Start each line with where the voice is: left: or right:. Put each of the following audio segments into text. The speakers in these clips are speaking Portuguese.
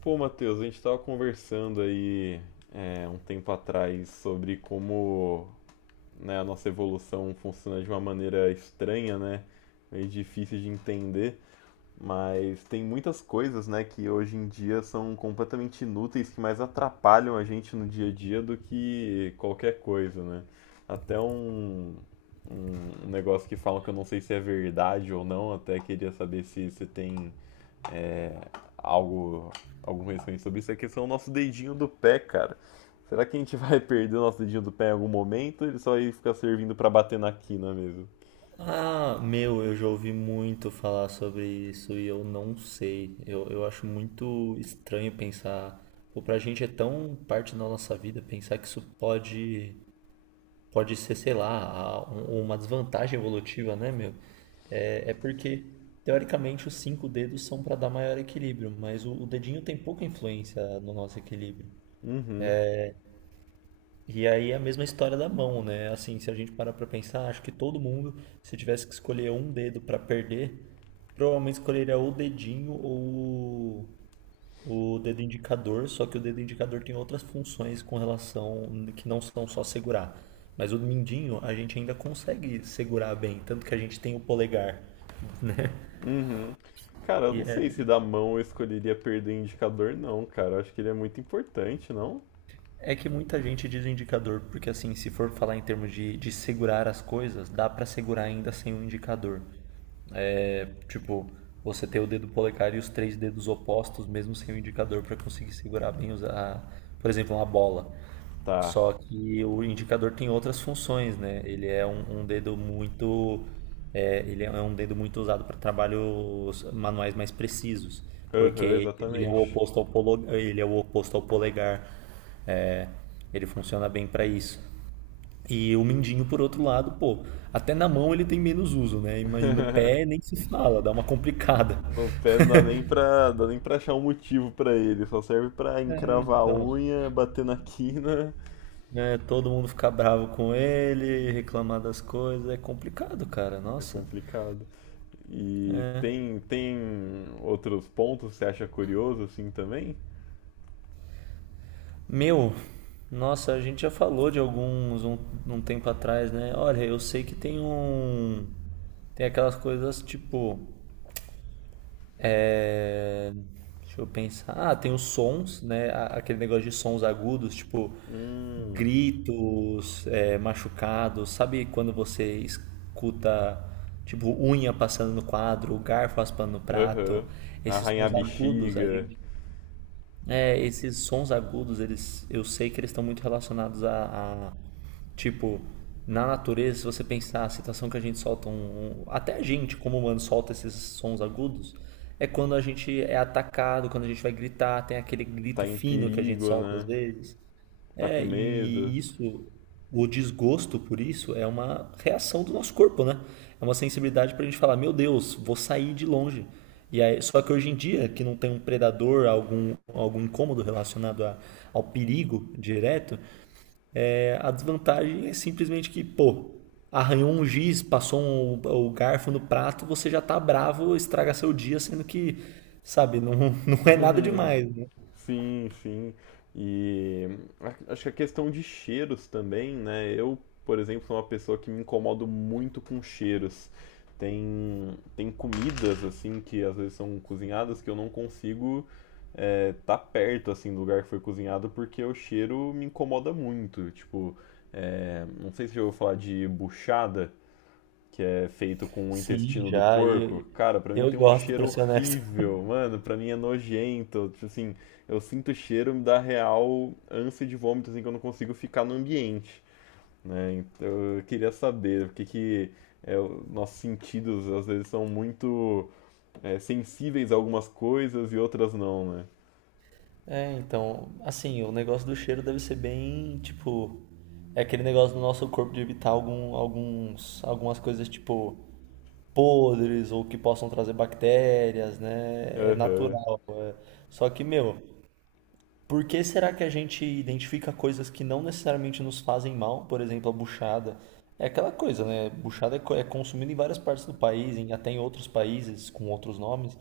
left: Pô, Matheus, a gente estava conversando aí um tempo atrás sobre como, né, a nossa evolução funciona de uma maneira estranha, né? Meio difícil de entender, mas tem muitas coisas, né, que hoje em dia são completamente inúteis, que mais atrapalham a gente no dia a dia do que qualquer coisa, né? Até um negócio que falam que eu não sei se é verdade ou não, até queria saber se você tem algo, algum conhecimento sobre isso, é a questão do nosso dedinho do pé, cara. Será que a gente vai perder o nosso dedinho do pé em algum momento? Ele só vai ficar servindo pra bater na quina mesmo?
right: Ah, meu, eu já ouvi muito falar sobre isso e eu não sei. Eu acho muito estranho pensar. Pô, pra gente é tão parte da nossa vida pensar que pode ser, sei lá, uma desvantagem evolutiva, né, meu? É porque, teoricamente, os cinco dedos são para dar maior equilíbrio, mas o dedinho tem pouca influência no nosso equilíbrio.
left: Uhum,
right: E aí é a mesma história da mão, né? Assim, se a gente parar pra pensar, acho que todo mundo, se tivesse que escolher um dedo pra perder, provavelmente escolheria ou o dedinho ou o dedo indicador, só que o dedo indicador tem outras funções com relação que não são só segurar. Mas o mindinho a gente ainda consegue segurar bem, tanto que a gente tem o polegar.
left: uhum. Cara, eu
right: E
left: não sei
right: é,
left: se da mão eu escolheria perder o indicador, não, cara. Eu acho que ele é muito importante, não?
right: é que muita gente diz o indicador, porque assim, se for falar em termos de segurar as coisas, dá pra segurar ainda sem o indicador. É, tipo, você ter o dedo polegar e os três dedos opostos, mesmo sem o indicador, para conseguir segurar bem, por exemplo, uma bola.
left: Tá.
right: Só que o indicador tem outras funções, né? Ele é um dedo muito, é, ele é um dedo muito usado para trabalhos manuais mais precisos,
left: Aham,
right: porque ele é o
left: exatamente.
right: oposto ao polo, ele é o oposto ao polegar. Ele funciona bem para isso. E o mindinho, por outro lado, pô, até na mão ele tem menos uso, né? E e no pé nem se fala, dá uma complicada.
left: No pé não dá nem pra achar um motivo pra ele. Só serve pra
right: É,
left: encravar a
right: então,
left: unha, bater na quina.
right: né, todo mundo ficar bravo com ele, reclamar das coisas, é complicado, cara,
left: É
right: nossa.
left: complicado. E tem outros pontos que você acha curioso assim também?
right: Meu, nossa, a gente já falou de um tempo atrás, né? Olha, eu sei que tem um. Tem aquelas coisas tipo. É, deixa eu pensar. Ah, tem os sons, né? Aquele negócio de sons agudos, tipo
left: Hum,
right: gritos, é, machucados. Sabe quando você escuta, tipo, unha passando no quadro, garfo raspando no prato?
left: aham.
right: Esses
left: Arranhar
right: sons
left: a
right: agudos, a
left: bexiga,
right: gente. É, esses sons agudos, eles, eu sei que eles estão muito relacionados tipo, na natureza, se você pensar a situação que a gente solta até a gente como humano solta esses sons agudos, é quando a gente é atacado, quando a gente vai gritar, tem aquele
left: tá
right: grito
left: em
right: fino que a gente
left: perigo,
right: solta às
left: né?
right: vezes.
left: Tá com
right: É,
left: medo.
right: e isso, o desgosto por isso é uma reação do nosso corpo, né? É uma sensibilidade pra gente falar, meu Deus, vou sair de longe. E aí, só que hoje em dia, que não tem um predador, algum incômodo relacionado ao perigo direto, é, a desvantagem é simplesmente que, pô, arranhou um giz, o garfo no prato, você já tá bravo, estraga seu dia, sendo que, sabe, não, não é nada demais, né?
left: Sim, sim. E acho que a questão de cheiros também, né? Eu, por exemplo, sou uma pessoa que me incomodo muito com cheiros. Tem, tem comidas, assim, que às vezes são cozinhadas que eu não consigo tá perto, assim, do lugar que foi cozinhado porque o cheiro me incomoda muito. Tipo, não sei se eu vou falar de buchada, que é feito com o
right: Sim,
left: intestino do
right: já,
left: porco.
right: e
left: Cara, pra mim
right: eu
left: tem um
right: gosto, pra
left: cheiro
right: ser honesto.
left: horrível, mano, pra mim é nojento, tipo assim, eu sinto o cheiro, me dá real ânsia de vômito, assim, que eu não consigo ficar no ambiente, né. Então eu queria saber porque que nossos sentidos às vezes são muito, sensíveis a algumas coisas e outras não, né.
right: É, então, assim, o negócio do cheiro deve ser bem, tipo, é aquele negócio do nosso corpo de evitar algumas coisas, tipo, podres ou que possam trazer bactérias, né? É
left: Aham,
right: natural. É. Só que, meu, por que será que a gente identifica coisas que não necessariamente nos fazem mal? Por exemplo, a buchada. É aquela coisa, né? Buchada é consumida em várias partes do país, até em outros países com outros nomes.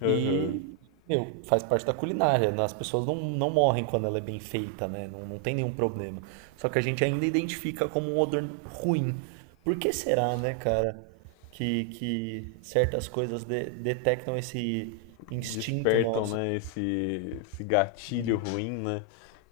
left: aham.
right: E, meu, faz parte da culinária, né? As pessoas não morrem quando ela é bem feita, né? Não tem nenhum problema. Só que a gente ainda identifica como um odor ruim. Por que será, né, cara, que certas coisas detectam esse instinto
left: Despertam,
right: nosso?
left: né, esse gatilho ruim, né?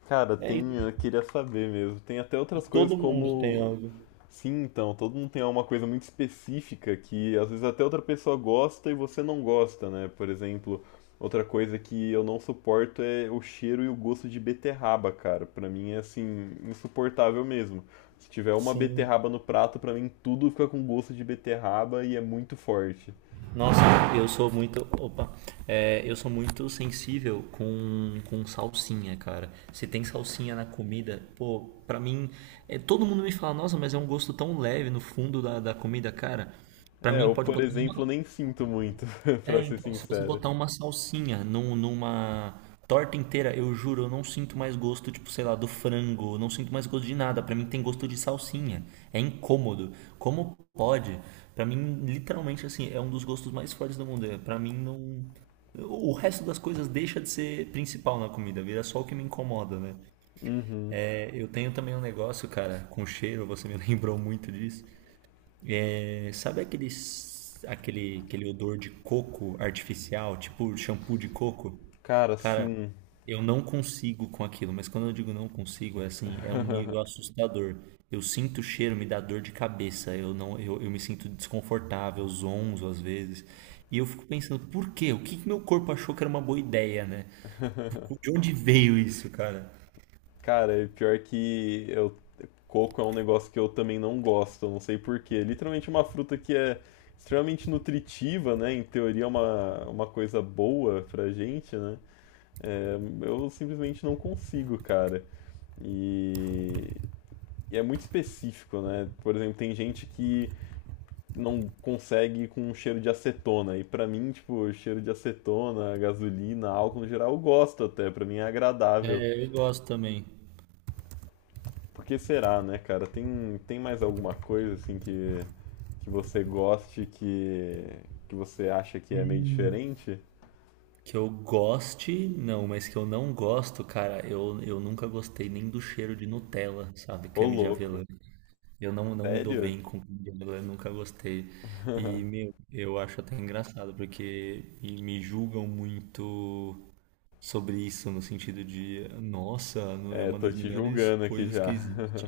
left: Cara,
right: É
left: tem,
right: isso.
left: eu queria saber mesmo. Tem até
right: E
left: outras coisas
right: todo mundo tem
left: como,
right: algo.
left: sim. Então, todo mundo tem uma coisa muito específica que às vezes até outra pessoa gosta e você não gosta, né? Por exemplo, outra coisa que eu não suporto é o cheiro e o gosto de beterraba, cara. Pra mim é assim, insuportável mesmo. Se tiver uma
right: Sim.
left: beterraba no prato, pra mim tudo fica com gosto de beterraba e é muito forte.
right: Nossa, eu sou muito. Opa. É, eu sou muito sensível com salsinha, cara. Se tem salsinha na comida, pô, pra mim. É, todo mundo me fala, nossa, mas é um gosto tão leve no fundo da comida, cara. Pra
left: É,
right: mim,
left: eu,
right: pode
left: por
right: botar
left: exemplo,
right: uma.
left: nem sinto muito, pra
right: É,
left: ser
right: então, se você
left: sincero.
right: botar uma salsinha numa torta inteira, eu juro, eu não sinto mais gosto, tipo, sei lá, do frango, eu não sinto mais gosto de nada. Pra mim tem gosto de salsinha. É incômodo. Como pode? Pra mim, literalmente, assim, é um dos gostos mais fortes do mundo. É, pra mim, não. O resto das coisas deixa de ser principal na comida, vira só o que me incomoda, né?
left: Uhum.
right: É, eu tenho também um negócio, cara, com cheiro, você me lembrou muito disso. É, sabe aquele odor de coco artificial, tipo shampoo de coco?
left: Cara,
right: Cara,
left: sim.
right: eu não consigo com aquilo, mas quando eu digo não consigo, é assim, é um nível assustador. Eu sinto o cheiro, me dá dor de cabeça, eu não, eu me sinto desconfortável, zonzo às vezes. E eu fico pensando, por quê? O que que meu corpo achou que era uma boa ideia, né? De onde veio isso, cara?
left: Cara, e pior que eu, coco é um negócio que eu também não gosto, eu não sei por quê. Literalmente uma fruta que é extremamente nutritiva, né? Em teoria é uma coisa boa pra gente, né? É, eu simplesmente não consigo, cara. E, e é muito específico, né? Por exemplo, tem gente que não consegue com um cheiro de acetona. E pra mim, tipo, cheiro de acetona, gasolina, álcool no geral, eu gosto até, pra mim é agradável.
right: É, eu gosto também.
left: Por que será, né, cara? Tem, tem mais alguma coisa assim que você goste, que você acha que é meio diferente?
right: Que eu goste, não, mas que eu não gosto, cara, eu nunca gostei nem do cheiro de Nutella, sabe?
left: Ô,
right: Creme de
left: louco.
right: avelã. Eu não me dou
left: Sério?
right: bem com creme de avelã, nunca gostei. E, meu, eu acho até engraçado, porque me julgam muito sobre isso, no sentido de, nossa, não é
left: É,
right: uma
left: tô
right: das
left: te
right: melhores
left: julgando aqui
right: coisas que
left: já.
right: existe.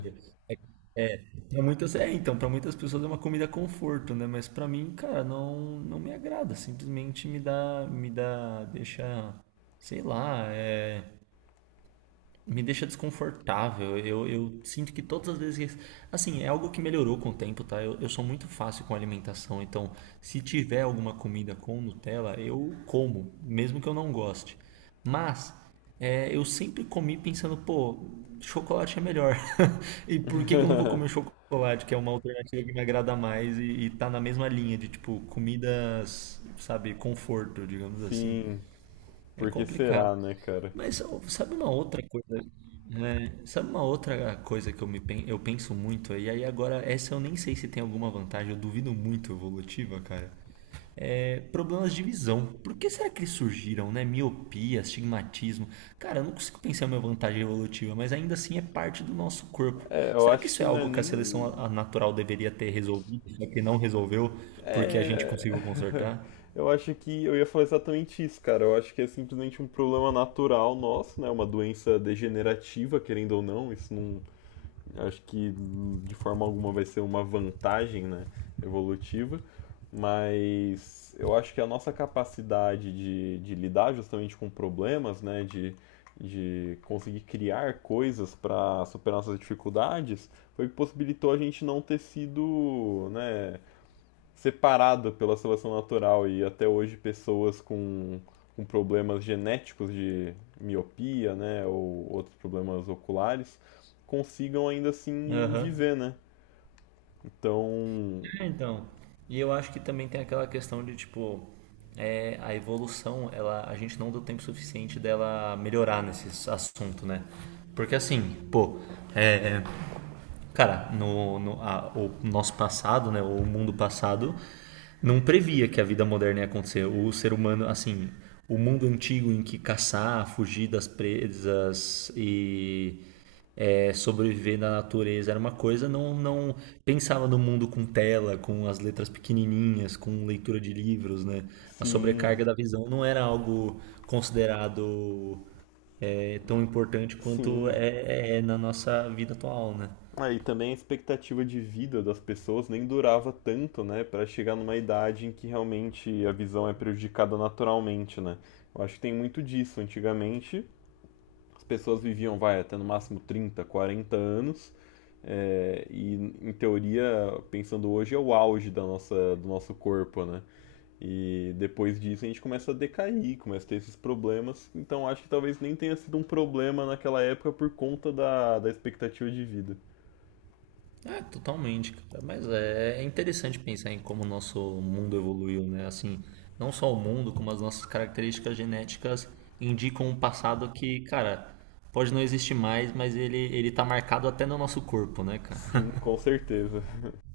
right: Pra muitas, é, então, para muitas pessoas é uma comida conforto, né? Mas pra mim, cara, não me agrada. Simplesmente deixa, sei lá, é, me deixa desconfortável. Eu sinto que todas as vezes. Assim, é algo que melhorou com o tempo, tá? Eu sou muito fácil com alimentação, então se tiver alguma comida com Nutella, eu como, mesmo que eu não goste. Mas é, eu sempre comi pensando, pô, chocolate é melhor. E por que que eu não vou comer chocolate, que é uma alternativa que me agrada mais e tá na mesma linha de, tipo, comidas, sabe, conforto, digamos assim.
left: Sim,
right: É
left: por que
right: complicado.
left: será, né, cara?
right: Mas ó, sabe uma outra coisa? É, sabe uma outra coisa que eu, me, eu penso muito? E aí agora, essa eu nem sei se tem alguma vantagem, eu duvido muito evolutiva, cara. É, problemas de visão. Por que será que eles surgiram, né? Miopia, astigmatismo. Cara, eu não consigo pensar em uma vantagem evolutiva, mas ainda assim é parte do nosso corpo.
left: É, eu
right: Será que
left: acho
right: isso
left: que
right: é
left: não é
right: algo que a seleção
left: nem
right: a natural deveria ter resolvido, só que não resolveu porque a gente
left: É,
right: conseguiu consertar?
left: eu acho que eu ia falar exatamente isso, cara. Eu acho que é simplesmente um problema natural nosso, né? Uma doença degenerativa, querendo ou não. Isso não, acho que de forma alguma vai ser uma vantagem, né? Evolutiva. Mas eu acho que a nossa capacidade de lidar justamente com problemas, né? De conseguir criar coisas para superar nossas dificuldades foi o que possibilitou a gente não ter sido, né, separada pela seleção natural. E até hoje pessoas com problemas genéticos de miopia, né, ou outros problemas oculares, consigam ainda assim
right: Aham.
left: viver, né? Então,
right: É, então. E eu acho que também tem aquela questão de, tipo, é, a evolução, ela, a gente não deu tempo suficiente dela melhorar nesse assunto, né? Porque assim, pô, é, cara, no, no a- o nosso passado, né, o mundo passado, não previa que a vida moderna ia acontecer. O ser humano, assim, o mundo antigo em que caçar, fugir das presas e é, sobreviver na natureza era uma coisa, não pensava no mundo com tela, com as letras pequenininhas, com leitura de livros, né? A
left: sim,
right: sobrecarga da visão não era algo considerado é, tão importante quanto
left: sim.
right: é é na nossa vida atual, né?
left: Aí ah, também a expectativa de vida das pessoas nem durava tanto, né, para chegar numa idade em que realmente a visão é prejudicada naturalmente, né? Eu acho que tem muito disso. Antigamente, as pessoas viviam, vai, até no máximo 30, 40 anos. É, e, em teoria, pensando hoje, é o auge da nossa, do nosso corpo, né? E depois disso a gente começa a decair, começa a ter esses problemas. Então acho que talvez nem tenha sido um problema naquela época por conta da, da expectativa de vida.
right: É, totalmente, cara. Mas é, é interessante pensar em como o nosso mundo evoluiu, né? Assim, não só o mundo, como as nossas características genéticas indicam um passado que, cara, pode não existir mais, mas ele tá marcado até no nosso corpo, né,
left: Sim,
right: cara?
left: com certeza.